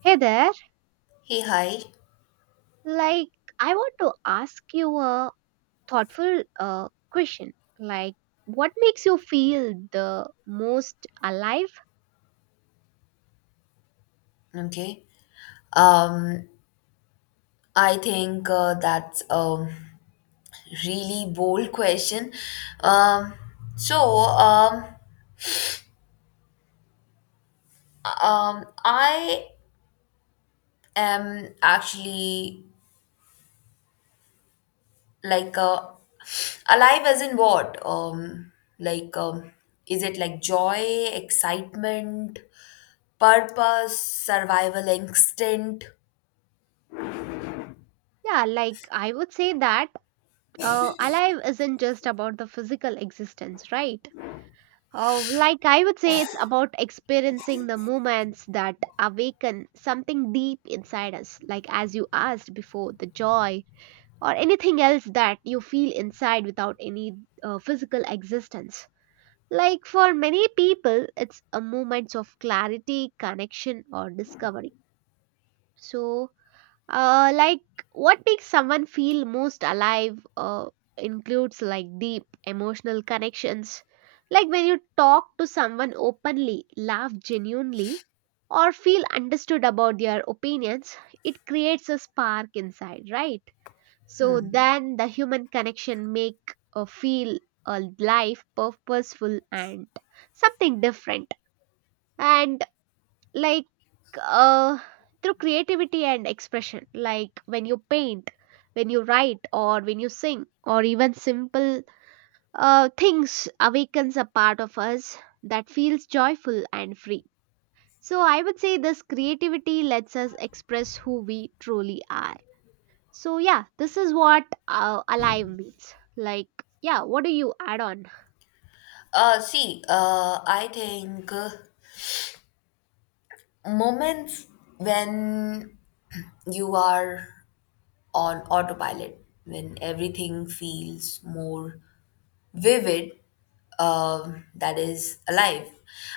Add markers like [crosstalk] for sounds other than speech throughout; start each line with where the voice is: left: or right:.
right: Hey there.
left: Hey, hi.
right: Like, I want to ask you a thoughtful question. Like, what makes you feel the most alive?
left: Okay. Um, I think that's a really bold question. Um, so, um, I am actually like uh, alive as in what? Like, um, is it like joy, excitement, purpose, survival instinct?
right: Yeah, like, I would say that alive isn't just about the physical existence, right? I would say it's about experiencing the moments that awaken something deep inside us. Like, as you asked before, the joy or anything else that you feel inside without any physical existence. Like for many people, it's a moment of clarity, connection, or discovery. So, uh, like what makes someone feel most alive includes like deep emotional connections. Like when you talk to someone openly, laugh genuinely, or feel understood about their opinions, it creates a spark inside, right? So then the human connection make feel a life purposeful and something different. And like uh, through creativity and expression, like when you paint, when you write, or when you sing, or even simple things awakens a part of us that feels joyful and free. So I would say this creativity lets us express who we truly are. So yeah, this is what alive means. Like, yeah, what do you add on?
left: I think moments when you are on autopilot when everything feels more vivid, that is alive.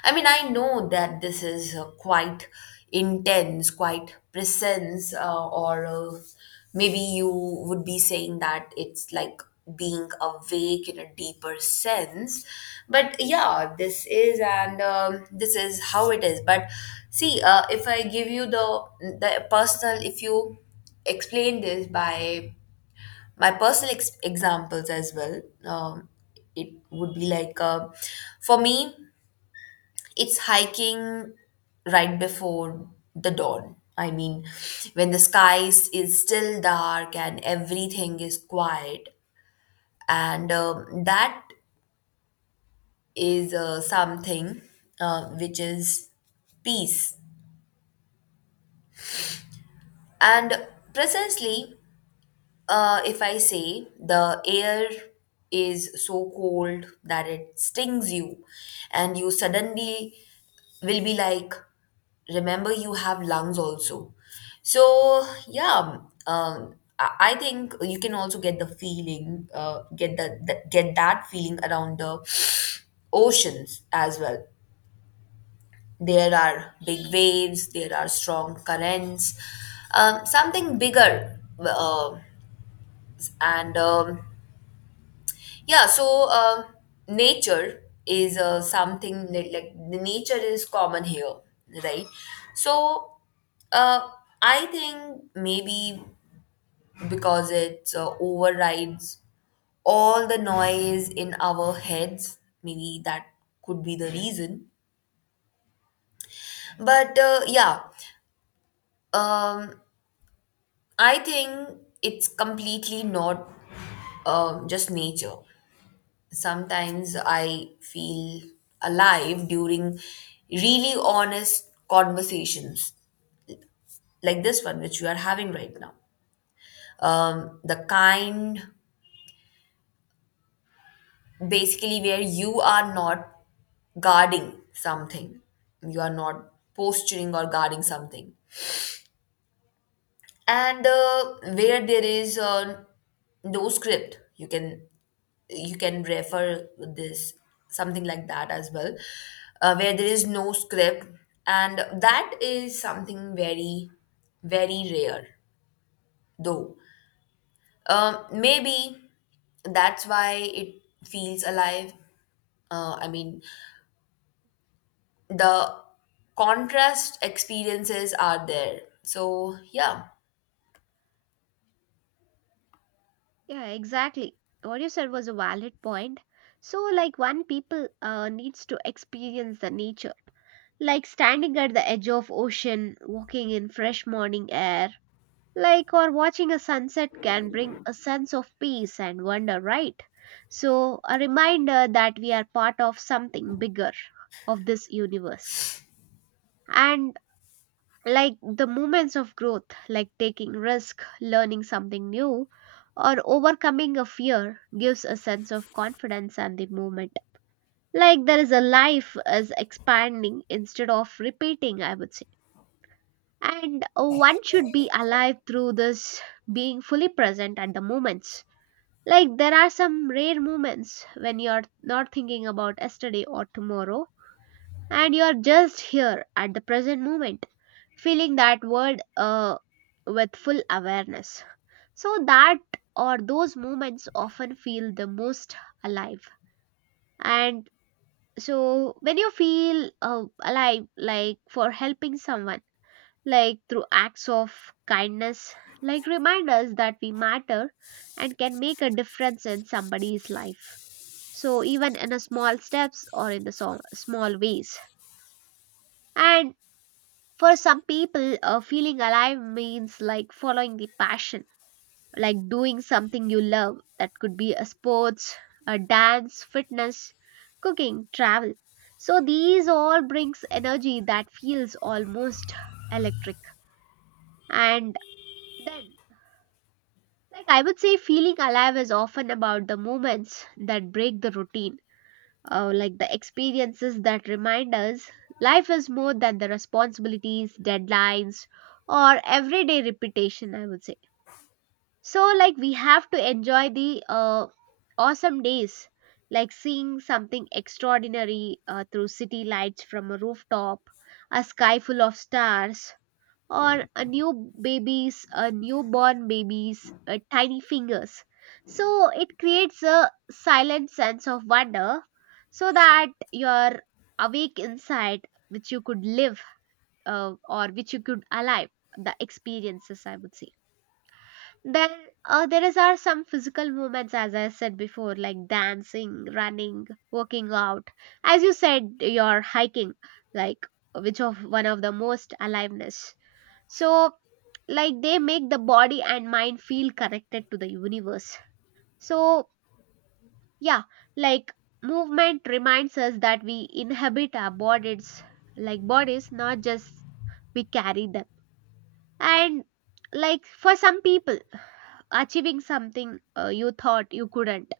left: I mean, I know that this is quite intense, quite presence, or maybe you would be saying that it's like being awake in a deeper sense. But yeah, this is, and this is how it is. But see, if I give you the, the personal, if you explain this by my personal examples as well, it would be like, for me, it's hiking right before the dawn. I mean, when the sky is still dark and everything is quiet, and that is, something which is peace and precisely. If I say the air is so cold that it stings you, and you suddenly will be like, remember you have lungs also. So, yeah, I think you can also get the feeling, get the get that feeling around the oceans as well. There are big waves, there are strong currents, something bigger, and yeah. So, nature is something that, like the nature is common here, right? So, uh, I think maybe because it overrides all the noise in our heads, maybe that could be the reason. But yeah, um, I think it's completely not just nature. Sometimes I feel alive during really honest conversations like this one, which we are having right now. The kind basically where you are not guarding something, you are not posturing or guarding something, and where there is no script. You can, you can refer this something like that as well, where there is no script, and that is something very, very rare though. Maybe that's why it feels alive. I mean, the contrast experiences are there, so yeah.
right: Yeah, exactly. What you said was a valid point. So, like, one people needs to experience the nature, like standing at the edge of ocean, walking in fresh morning air, like, or watching a sunset, can bring a sense of peace and wonder, right? So, a reminder that we are part of something bigger, of this universe. And like the moments of growth, like taking risk, learning something new, or overcoming a fear, gives a sense of confidence and the movement. Like there is a life is expanding instead of repeating, I would say. And one should be alive through this, being fully present at the moments. Like there are some rare moments when you are not thinking about yesterday or tomorrow, and you're just here at the present moment, feeling that world with full awareness. So, that or those moments often feel the most alive. And so, when you feel alive, like for helping someone, like through acts of kindness, like reminders that we matter and can make a difference in somebody's life. So, even in a small steps or in the small ways. And for some people, feeling alive means like following the passion, like doing something you love. That could be a sports, a dance, fitness, cooking, travel. So these all brings energy that feels almost electric. And then, like I would say, feeling alive is often about the moments that break the routine, like the experiences that remind us life is more than the responsibilities, deadlines, or everyday repetition, I would say. So, like, we have to enjoy the awesome days, like seeing something extraordinary through city lights from a rooftop, a sky full of stars, or a new babies, a newborn babies, tiny fingers. So it creates a silent sense of wonder so that your awake insight which you could live, or which you could alive, the experiences, I would say. Then there is are some physical movements, as I said before, like dancing, running, working out. As you said, your hiking, like, which of one of the most aliveness. So like they make the body and mind feel connected to the universe. So yeah, like movement reminds us that we inhabit our bodies, like bodies not just we carry them. And like for some people, achieving something you thought you couldn't,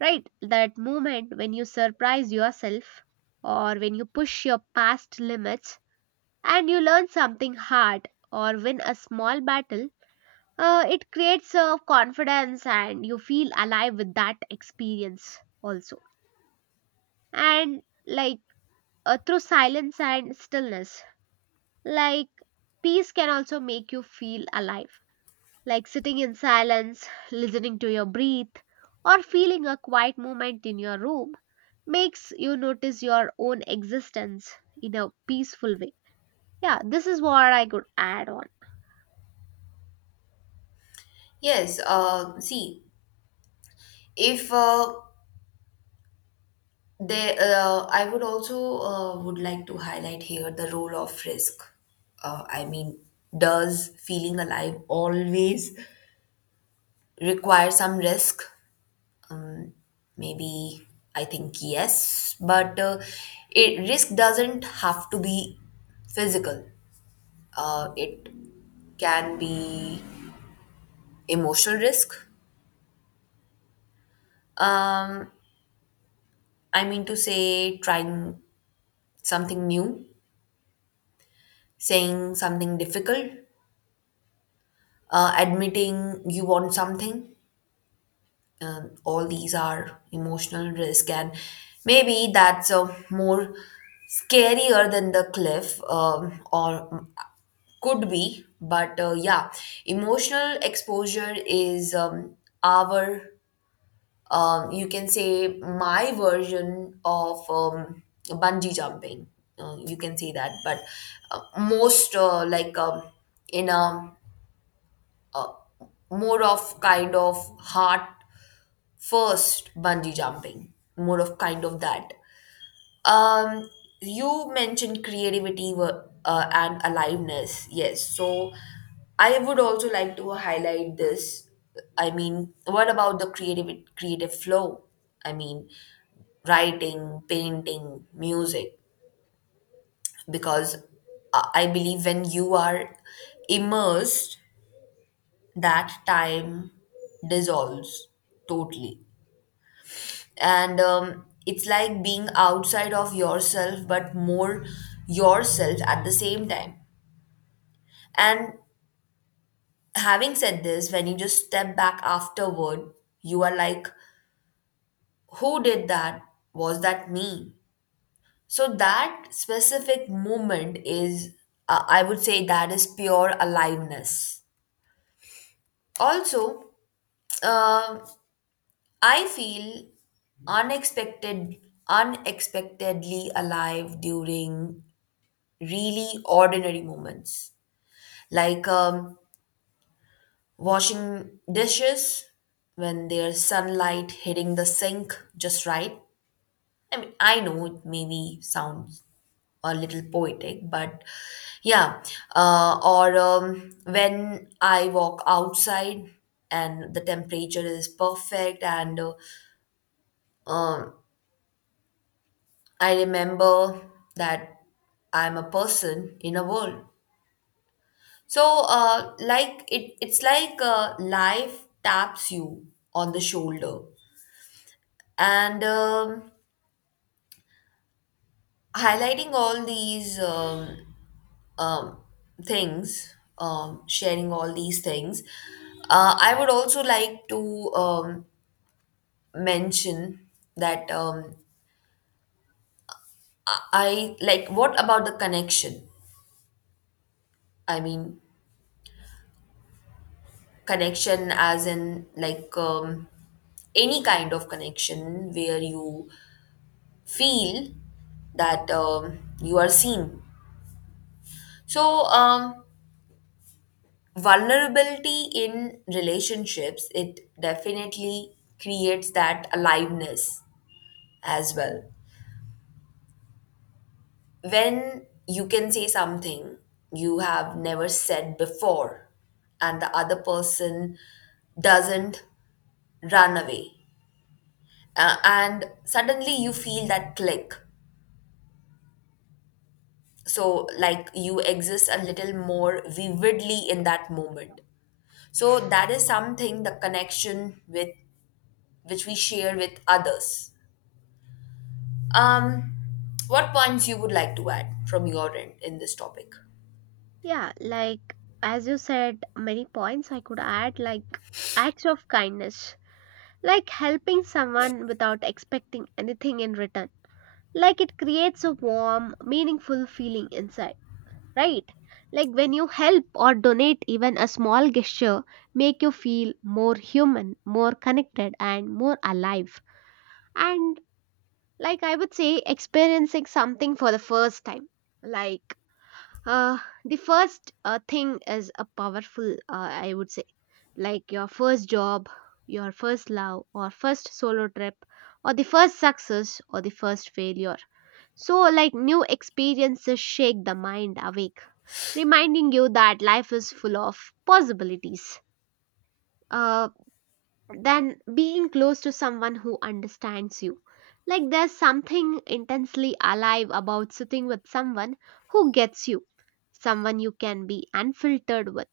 right: right, that moment when you surprise yourself or when you push your past limits and you learn something hard or win a small battle, it creates a confidence and you feel alive with that experience also. And like through silence and stillness, like peace can also make you feel alive, like sitting in silence, listening to your breath, or feeling a quiet moment in your room, makes you notice your own existence in a peaceful way. Yeah, this is what I could add on.
left: Yes, see, if They, I would also would like to highlight here the role of risk. I mean, does feeling alive always require some risk? Um, maybe I think yes, but it risk doesn't have to be physical. It can be emotional risk. Um, I mean to say, trying something new, saying something difficult, admitting you want something. All these are emotional risk, and maybe that's more scarier than the cliff, or could be. But yeah, emotional exposure is, our, you can say, my version of bungee jumping. You can say that, but most like in a more of kind of heart. First, bungee jumping, more of kind of that. Um, you mentioned creativity and aliveness. Yes, so I would also like to highlight this. I mean, what about the creative flow? I mean, writing, painting, music, because I believe when you are immersed, that time dissolves totally, and it's like being outside of yourself but more yourself at the same time. And having said this, when you just step back afterward, you are like, who did that? Was that me? So that specific moment is, I would say, that is pure aliveness. Also, uh, I feel unexpected unexpectedly alive during really ordinary moments, like, washing dishes when there's sunlight hitting the sink just right. I mean, I know it maybe sounds a little poetic, but yeah. Or when I walk outside and the temperature is perfect, and um, I remember that I'm a person in a world. So, it's like life taps you on the shoulder, and highlighting all these um, things, sharing all these things. I would also like to mention that I, like, what about the connection? I mean, connection as in like, any kind of connection where you feel that you are seen. So, vulnerability in relationships, it definitely creates that aliveness as well, when you can say something you have never said before and the other person doesn't run away. And suddenly you feel that click, so like you exist a little more vividly in that moment. So that is something, the connection with which we share with others. Um, what points you would like to add from your end in this topic?
right: Yeah, like as you said, many points I could add, like acts of kindness, like helping someone without expecting anything in return. Like it creates a warm, meaningful feeling inside, right? Like when you help or donate, even a small gesture make you feel more human, more connected, and more alive. And like I would say, experiencing something for the first time. Like uh, the first thing is a powerful, I would say, like your first job, your first love, or first solo trip, or the first success, or the first failure. So, like new experiences shake the mind awake, reminding you that life is full of possibilities. Uh, than being close to someone who understands you. Like there's something intensely alive about sitting with someone who gets you, someone you can be unfiltered with.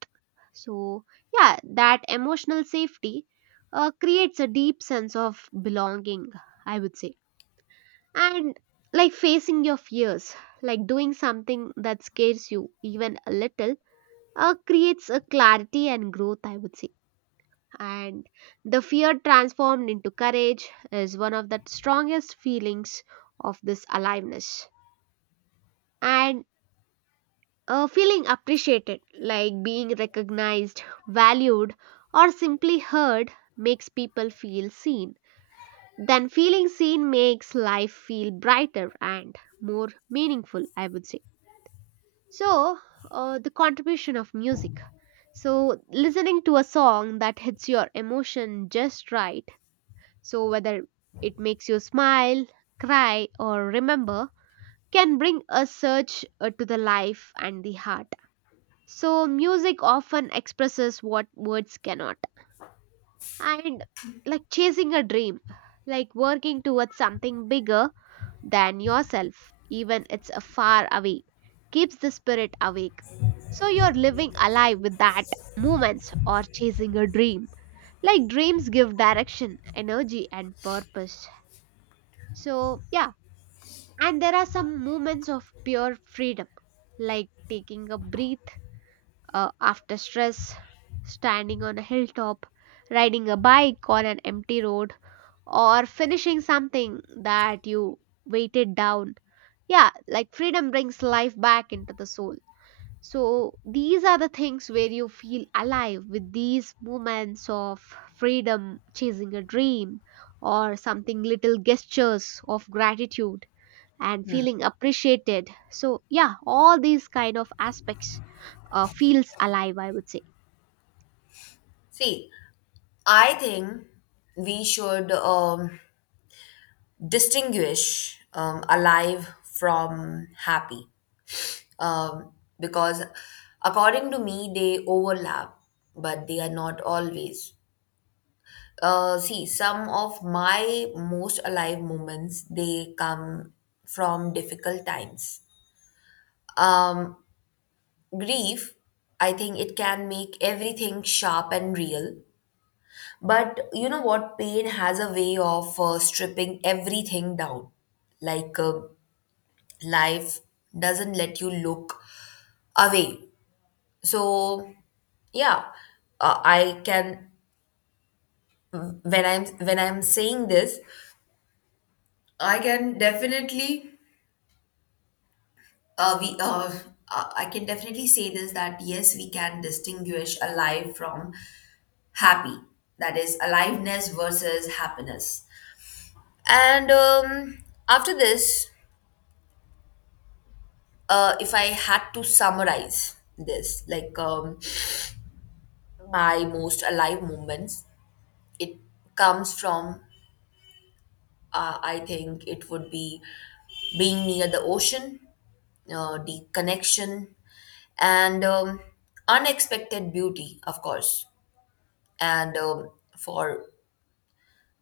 right: So, yeah, that emotional safety creates a deep sense of belonging, I would say. And like facing your fears, like doing something that scares you even a little, creates a clarity and growth, I would say. And the fear transformed into courage is one of the strongest feelings of this aliveness. And feeling appreciated, like being recognized, valued, or simply heard, makes people feel seen. Then feeling seen makes life feel brighter and more meaningful, I would say. So the contribution of music, so listening to a song that hits your emotion just right. So, whether it makes you smile, cry, or remember, can bring a search to the life and the heart. So, music often expresses what words cannot. And like chasing a dream, like working towards something bigger than yourself, even it's a far away, keeps the spirit awake. So, you're living alive with that moments or chasing a dream. Like dreams give direction, energy, and purpose. So, yeah. And there are some moments of pure freedom, like taking a breath after stress, standing on a hilltop, riding a bike on an empty road, or finishing something that you weighted down. Yeah, like freedom brings life back into the soul. So, these are the things where you feel alive with these moments of freedom, chasing a dream, or something little gestures of gratitude and feeling appreciated. So yeah, all these kind of aspects feels alive, I would say.
left: See, I think we should distinguish alive from happy, um, because, according to me, they overlap, but they are not always. See, some of my most alive moments, they come from difficult times. Um, grief, I think it can make everything sharp and real. But you know what? Pain has a way of stripping everything down. Like, life doesn't let you look away. So, yeah, I can when I'm saying this, I can definitely Uh, we, uh, I can definitely say this, that yes, we can distinguish alive from happy. That is aliveness versus happiness. And after this, if I had to summarize this, like, my most alive moments, it comes from, I think it would be being near the ocean, deep connection, and unexpected beauty, of course. And for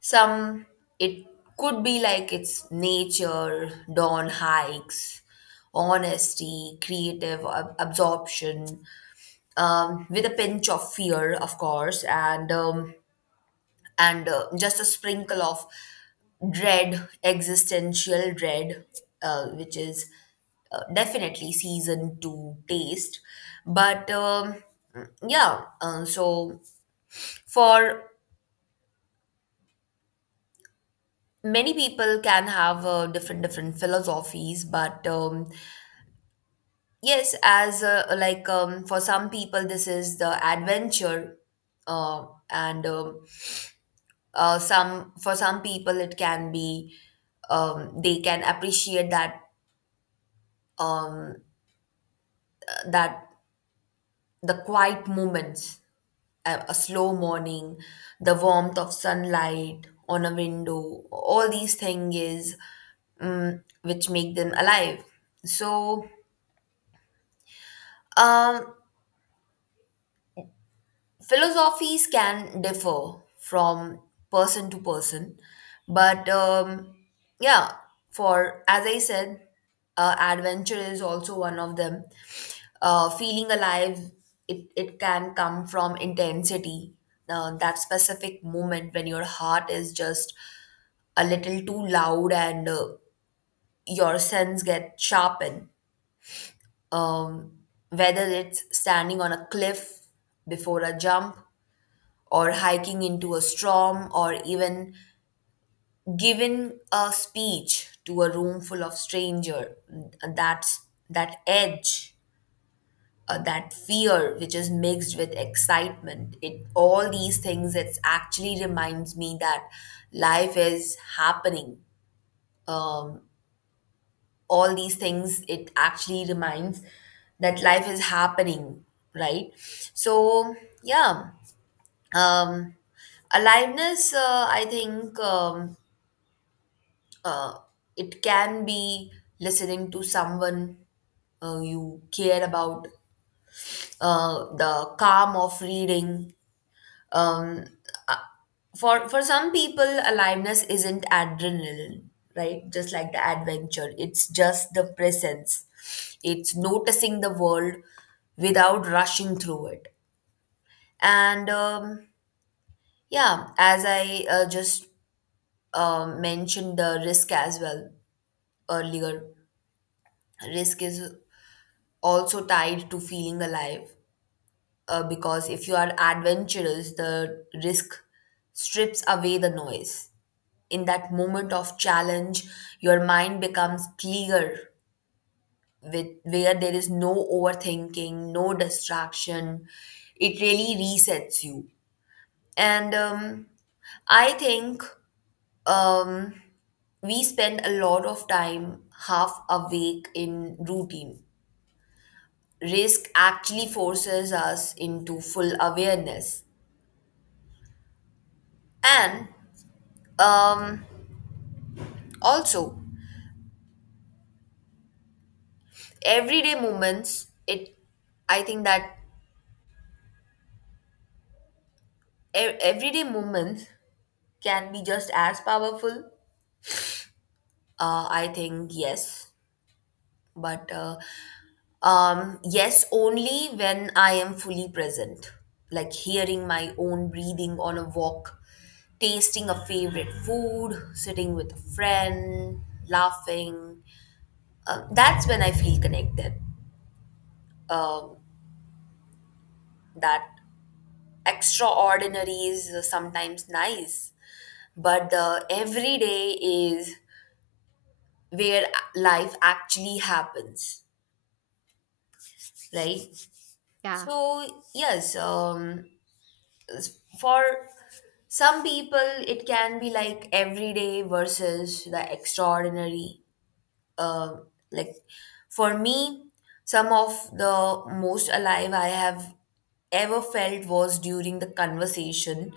left: some, it could be like it's nature, dawn hikes, honesty, creative absorption, with a pinch of fear, of course, and just a sprinkle of dread existential dread, which is, definitely seasoned to taste. But yeah, so for many, people can have, different, different philosophies, but yes, as like for some people this is the adventure, uh, and some for some people it can be, they can appreciate that, um, that the quiet moments, a slow morning, the warmth of sunlight on a window. All these things is, which make them alive. So, um philosophies can differ from person to person, but yeah, for, as I said, adventure is also one of them. Uh, feeling alive, it can come from intensity, that specific moment when your heart is just a little too loud, and your sense get sharpened, um, whether it's standing on a cliff before a jump, or hiking into a storm, or even giving a speech to a room full of stranger. That's that edge, that fear which is mixed with excitement. It, all these things, it actually reminds me that life is happening. Um, all these things it actually reminds that life is happening, right? So, yeah, um aliveness I think uh, it can be listening to someone you care about, the calm of reading. Um, uh, for some people, aliveness isn't adrenaline, right, just like the adventure. It's just the presence. It's noticing the world without rushing through it. And yeah, as I just mentioned the risk as well earlier, risk is also tied to feeling alive, because if you are adventurous, the risk strips away the noise. In that moment of challenge, your mind becomes clear, with where there is no overthinking, no distraction. It really resets you. And I think, um, we spend a lot of time half awake in routine. Risk actually forces us into full awareness. And um, also, everyday moments, it I think that e- everyday moments can be just as powerful. Uh, I think yes, but yes, only when I am fully present, like hearing my own breathing on a walk, tasting a favorite food, sitting with a friend, laughing. Uh, that's when I feel connected. Um, that extraordinary is sometimes nice, but the everyday is where life actually happens, right?
right: Yeah,
left: So, yes, for some people, it can be like everyday versus the extraordinary. Uh, like for me, some of the most alive I have ever felt was during the conversation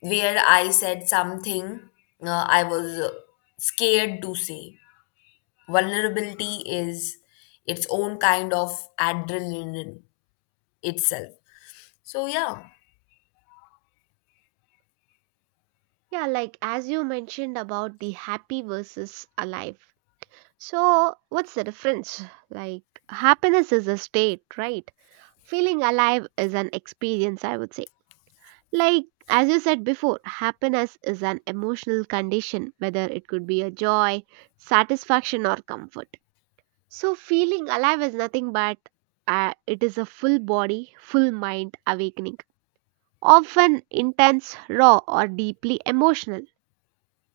left: where I said something I was scared to say. Vulnerability is its own kind of adrenaline itself. So yeah,
right: yeah, like as you mentioned about the happy versus alive, so what's the difference? Like happiness is a state, right? Feeling alive is an experience, I would say. Like, as you said before, happiness is an emotional condition, whether it could be a joy, satisfaction, or comfort. So, feeling alive is nothing but it is a full body, full mind awakening, often intense, raw, or deeply emotional.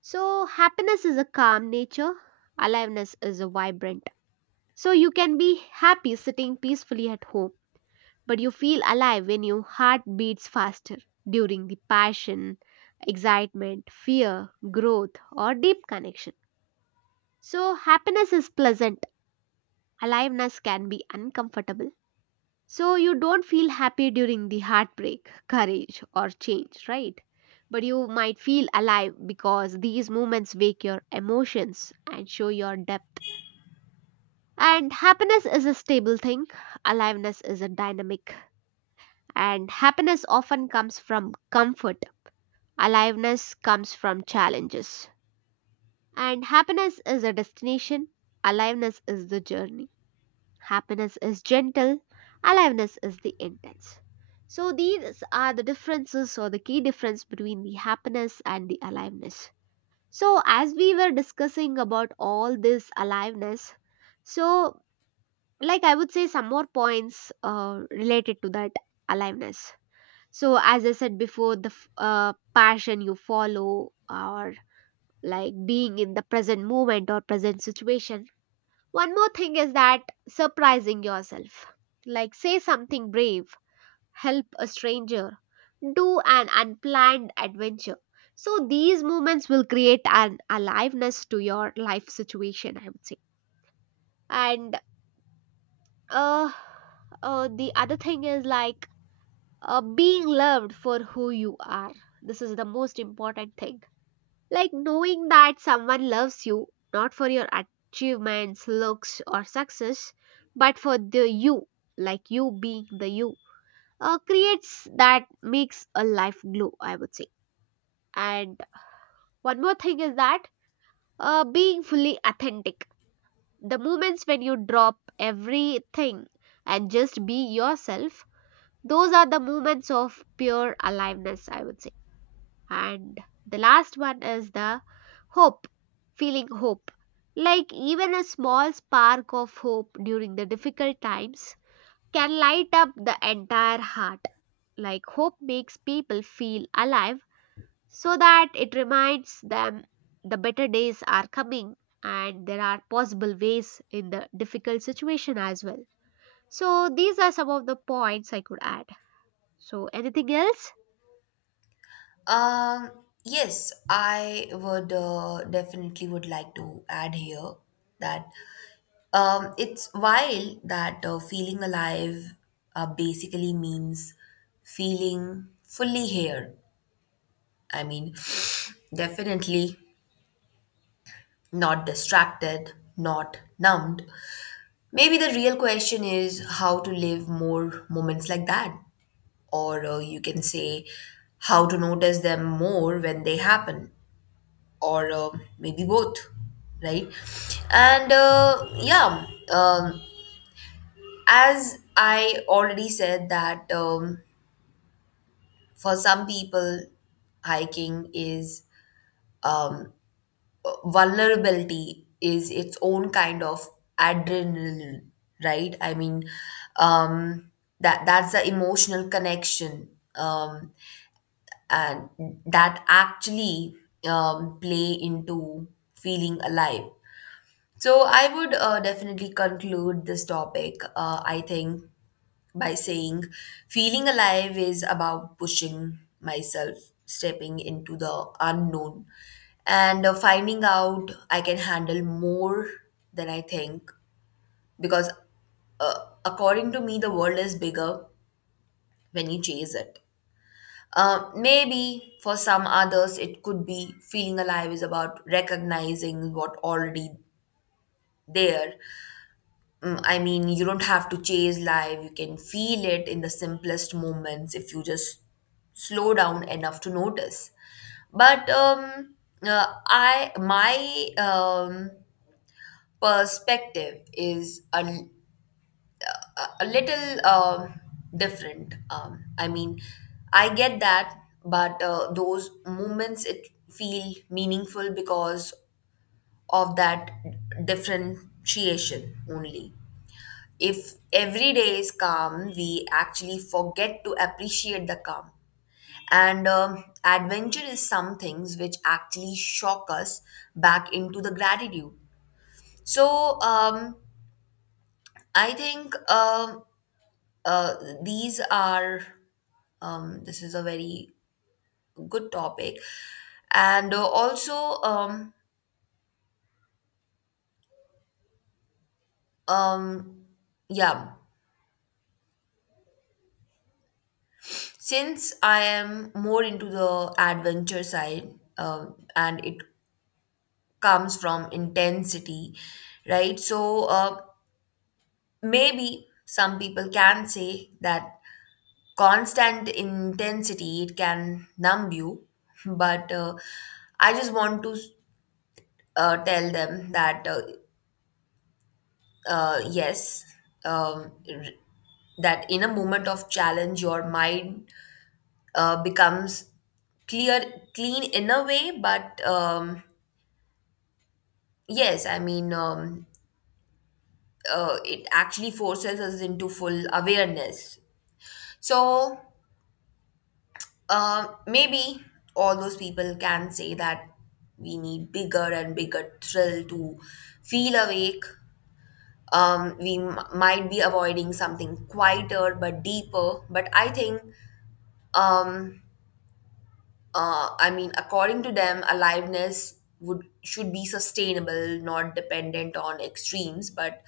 right: So, happiness is a calm nature, aliveness is a vibrant. So, you can be happy sitting peacefully at home, but you feel alive when your heart beats faster during the passion, excitement, fear, growth, or deep connection. So, happiness is pleasant, aliveness can be uncomfortable. So you don't feel happy during the heartbreak, courage, or change, right? But you might feel alive because these moments wake your emotions and show your depth. And happiness is a stable thing, aliveness is a dynamic. And happiness often comes from comfort, aliveness comes from challenges. And happiness is a destination, aliveness is the journey. Happiness is gentle, aliveness is the intense. So these are the differences or the key difference between the happiness and the aliveness. So as we were discussing about all this aliveness, so like I would say some more points related to that aliveness. So as I said before, the passion you follow, or like being in the present moment or present situation. One more thing is that surprising yourself. Like, say something brave, help a stranger, do an unplanned adventure. So, these moments will create an aliveness to your life situation, I would say. And uh, the other thing is like being loved for who you are. This is the most important thing. Like knowing that someone loves you not for your achievements, looks, or success, but for the you, like you being the you, creates, that makes a life glow, I would say. And one more thing is that being fully authentic. The moments when you drop everything and just be yourself, those are the moments of pure aliveness, I would say. And the last one is the hope, feeling hope. Like even a small spark of hope during the difficult times can light up the entire heart. Like hope makes people feel alive so that it reminds them the better days are coming and there are possible ways in the difficult situation as well. So these are some of the points I could add. So anything else?
left: um, yes, I would definitely would like to add here that it's wild that feeling alive basically means feeling fully here. I mean, [sighs] [sniffs] definitely not distracted, not numbed. Maybe the real question is how to live more moments like that. Or, you can say, how to notice them more when they happen. Or, maybe both, right? And yeah, um, as I already said, that for some people, hiking is, um, vulnerability is its own kind of adrenaline, right? I mean, um that, that's the emotional connection, um and that actually play into feeling alive. So I would definitely conclude this topic, I think, by saying, feeling alive is about pushing myself, stepping into the unknown, and finding out I can handle more than I think. Because, uh, according to me, the world is bigger when you chase it. Maybe for some others, it could be feeling alive is about recognizing what already there. Mm, I mean, you don't have to chase life. You can feel it in the simplest moments if you just slow down enough to notice. But I, my perspective is a little different. I mean, I get that, but those moments, it feel meaningful because of that differentiation only. If every day is calm, we actually forget to appreciate the calm. And adventure is some things which actually shock us back into the gratitude. So I think, uh, these are, this is a very good topic. And also, um, yeah, since I am more into the adventure side, and it comes from intensity, right? So maybe some people can say that constant intensity, it can numb you, but I just want to tell them that, yes, um, r- that in a moment of challenge, your mind becomes clear, clean in a way, but yes, I mean. It actually forces us into full awareness. So maybe all those people can say that we need bigger and bigger thrill to feel awake. We might be avoiding something quieter but deeper. But I think, um, I mean, according to them, aliveness would, should be sustainable, not dependent on extremes. But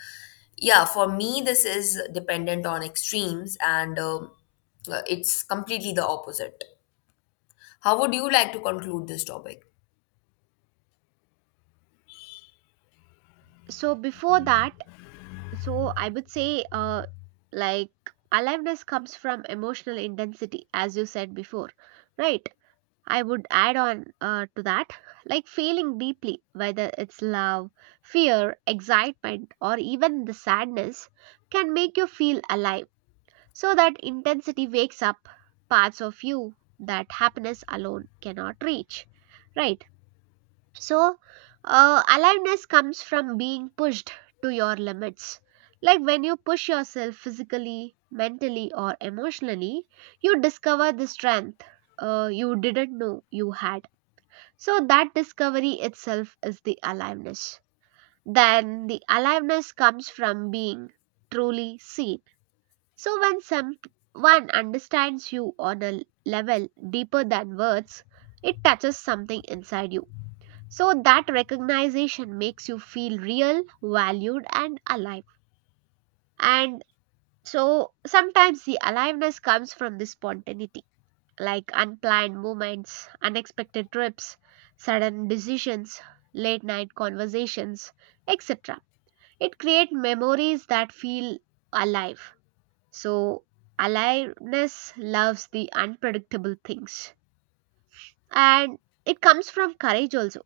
left: yeah, for me, this is dependent on extremes, and it's completely the opposite. How would you like to conclude this topic?
right: So before that, so I would say like aliveness comes from emotional intensity, as you said before, right? I would add on to that, like feeling deeply, whether it's love, fear, excitement, or even the sadness, can make you feel alive. So that intensity wakes up parts of you that happiness alone cannot reach, right? So, aliveness comes from being pushed to your limits. Like when you push yourself physically, mentally, or emotionally, you discover the strength you didn't know you had. So, that discovery itself is the aliveness. Then, the aliveness comes from being truly seen. So, when someone understands you on a level deeper than words, it touches something inside you so that recognition makes you feel real, valued, and alive. And so sometimes the aliveness comes from the spontaneity, like unplanned moments, unexpected trips, sudden decisions, late night conversations, etc. It creates memories that feel alive. So aliveness loves the unpredictable things. And it comes from courage also,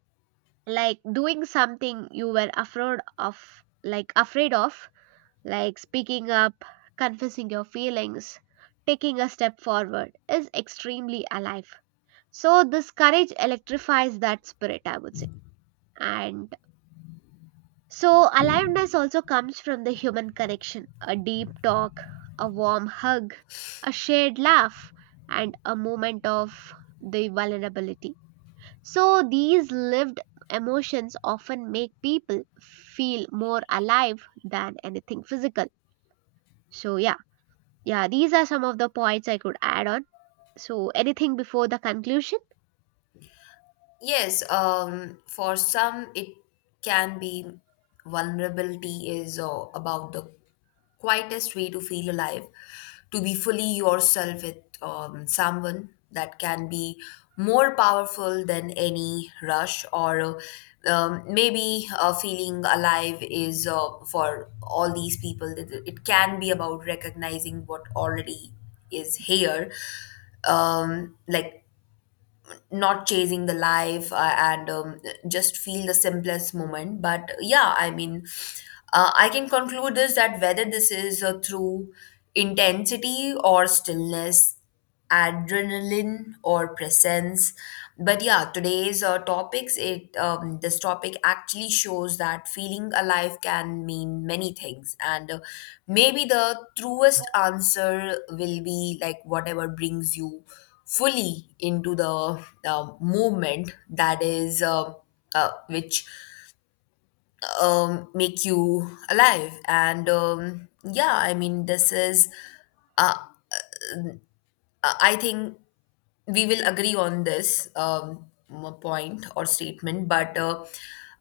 right: like doing something you were afraid of, like afraid of, like speaking up, confessing your feelings, taking a step forward is extremely alive. So this courage electrifies that spirit, I would say. And so aliveness also comes from the human connection, a deep talk, a warm hug, a shared laugh, and a moment of the vulnerability. So, these lived emotions often make people feel more alive than anything physical. So, yeah, yeah, these are some of the points I could add on. So, anything before the conclusion?
left: Yes, for some, it can be vulnerability is about the quietest way to feel alive, to be fully yourself with someone, that can be more powerful than any rush. Or, maybe feeling alive is, for all these people, it can be about recognizing what already is here, like not chasing the life, and just feel the simplest moment. But yeah, I mean, I can conclude this that whether this is through intensity or stillness, adrenaline or presence. But yeah, today's topics, it this topic actually shows that feeling alive can mean many things, and maybe the truest answer will be like whatever brings you fully into the movement, that is, which make you alive. And yeah, I mean, this is, uh, I think we will agree on this point or statement. But uh,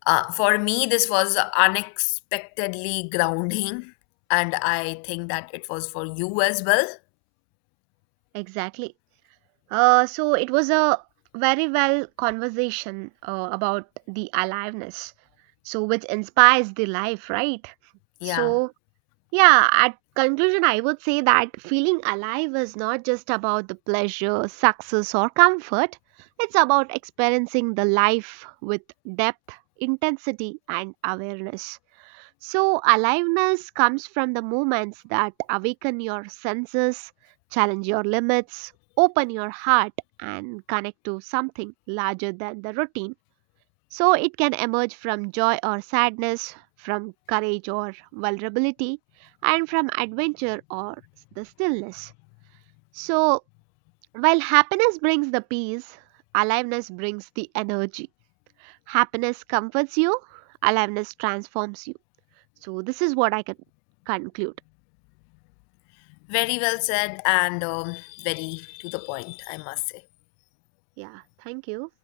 left: uh, for me, this was unexpectedly grounding, and I think that it was for you as well.
right: Exactly. So, it was a very well conversation about the aliveness, so which inspires the life, right?
left: Yeah,
right: So, yeah, at conclusion, I would say that feeling alive is not just about the pleasure, success, or comfort. It's about experiencing the life with depth, intensity, and awareness. So, aliveness comes from the moments that awaken your senses, challenge your limits, open your heart, and connect to something larger than the routine. So it can emerge from joy or sadness, from courage or vulnerability, and from adventure or the stillness. So while happiness brings the peace, aliveness brings the energy. Happiness comforts you, aliveness transforms you. So this is what I can conclude.
left: very well said, and very to the point, I must say.
right: Yeah, thank you.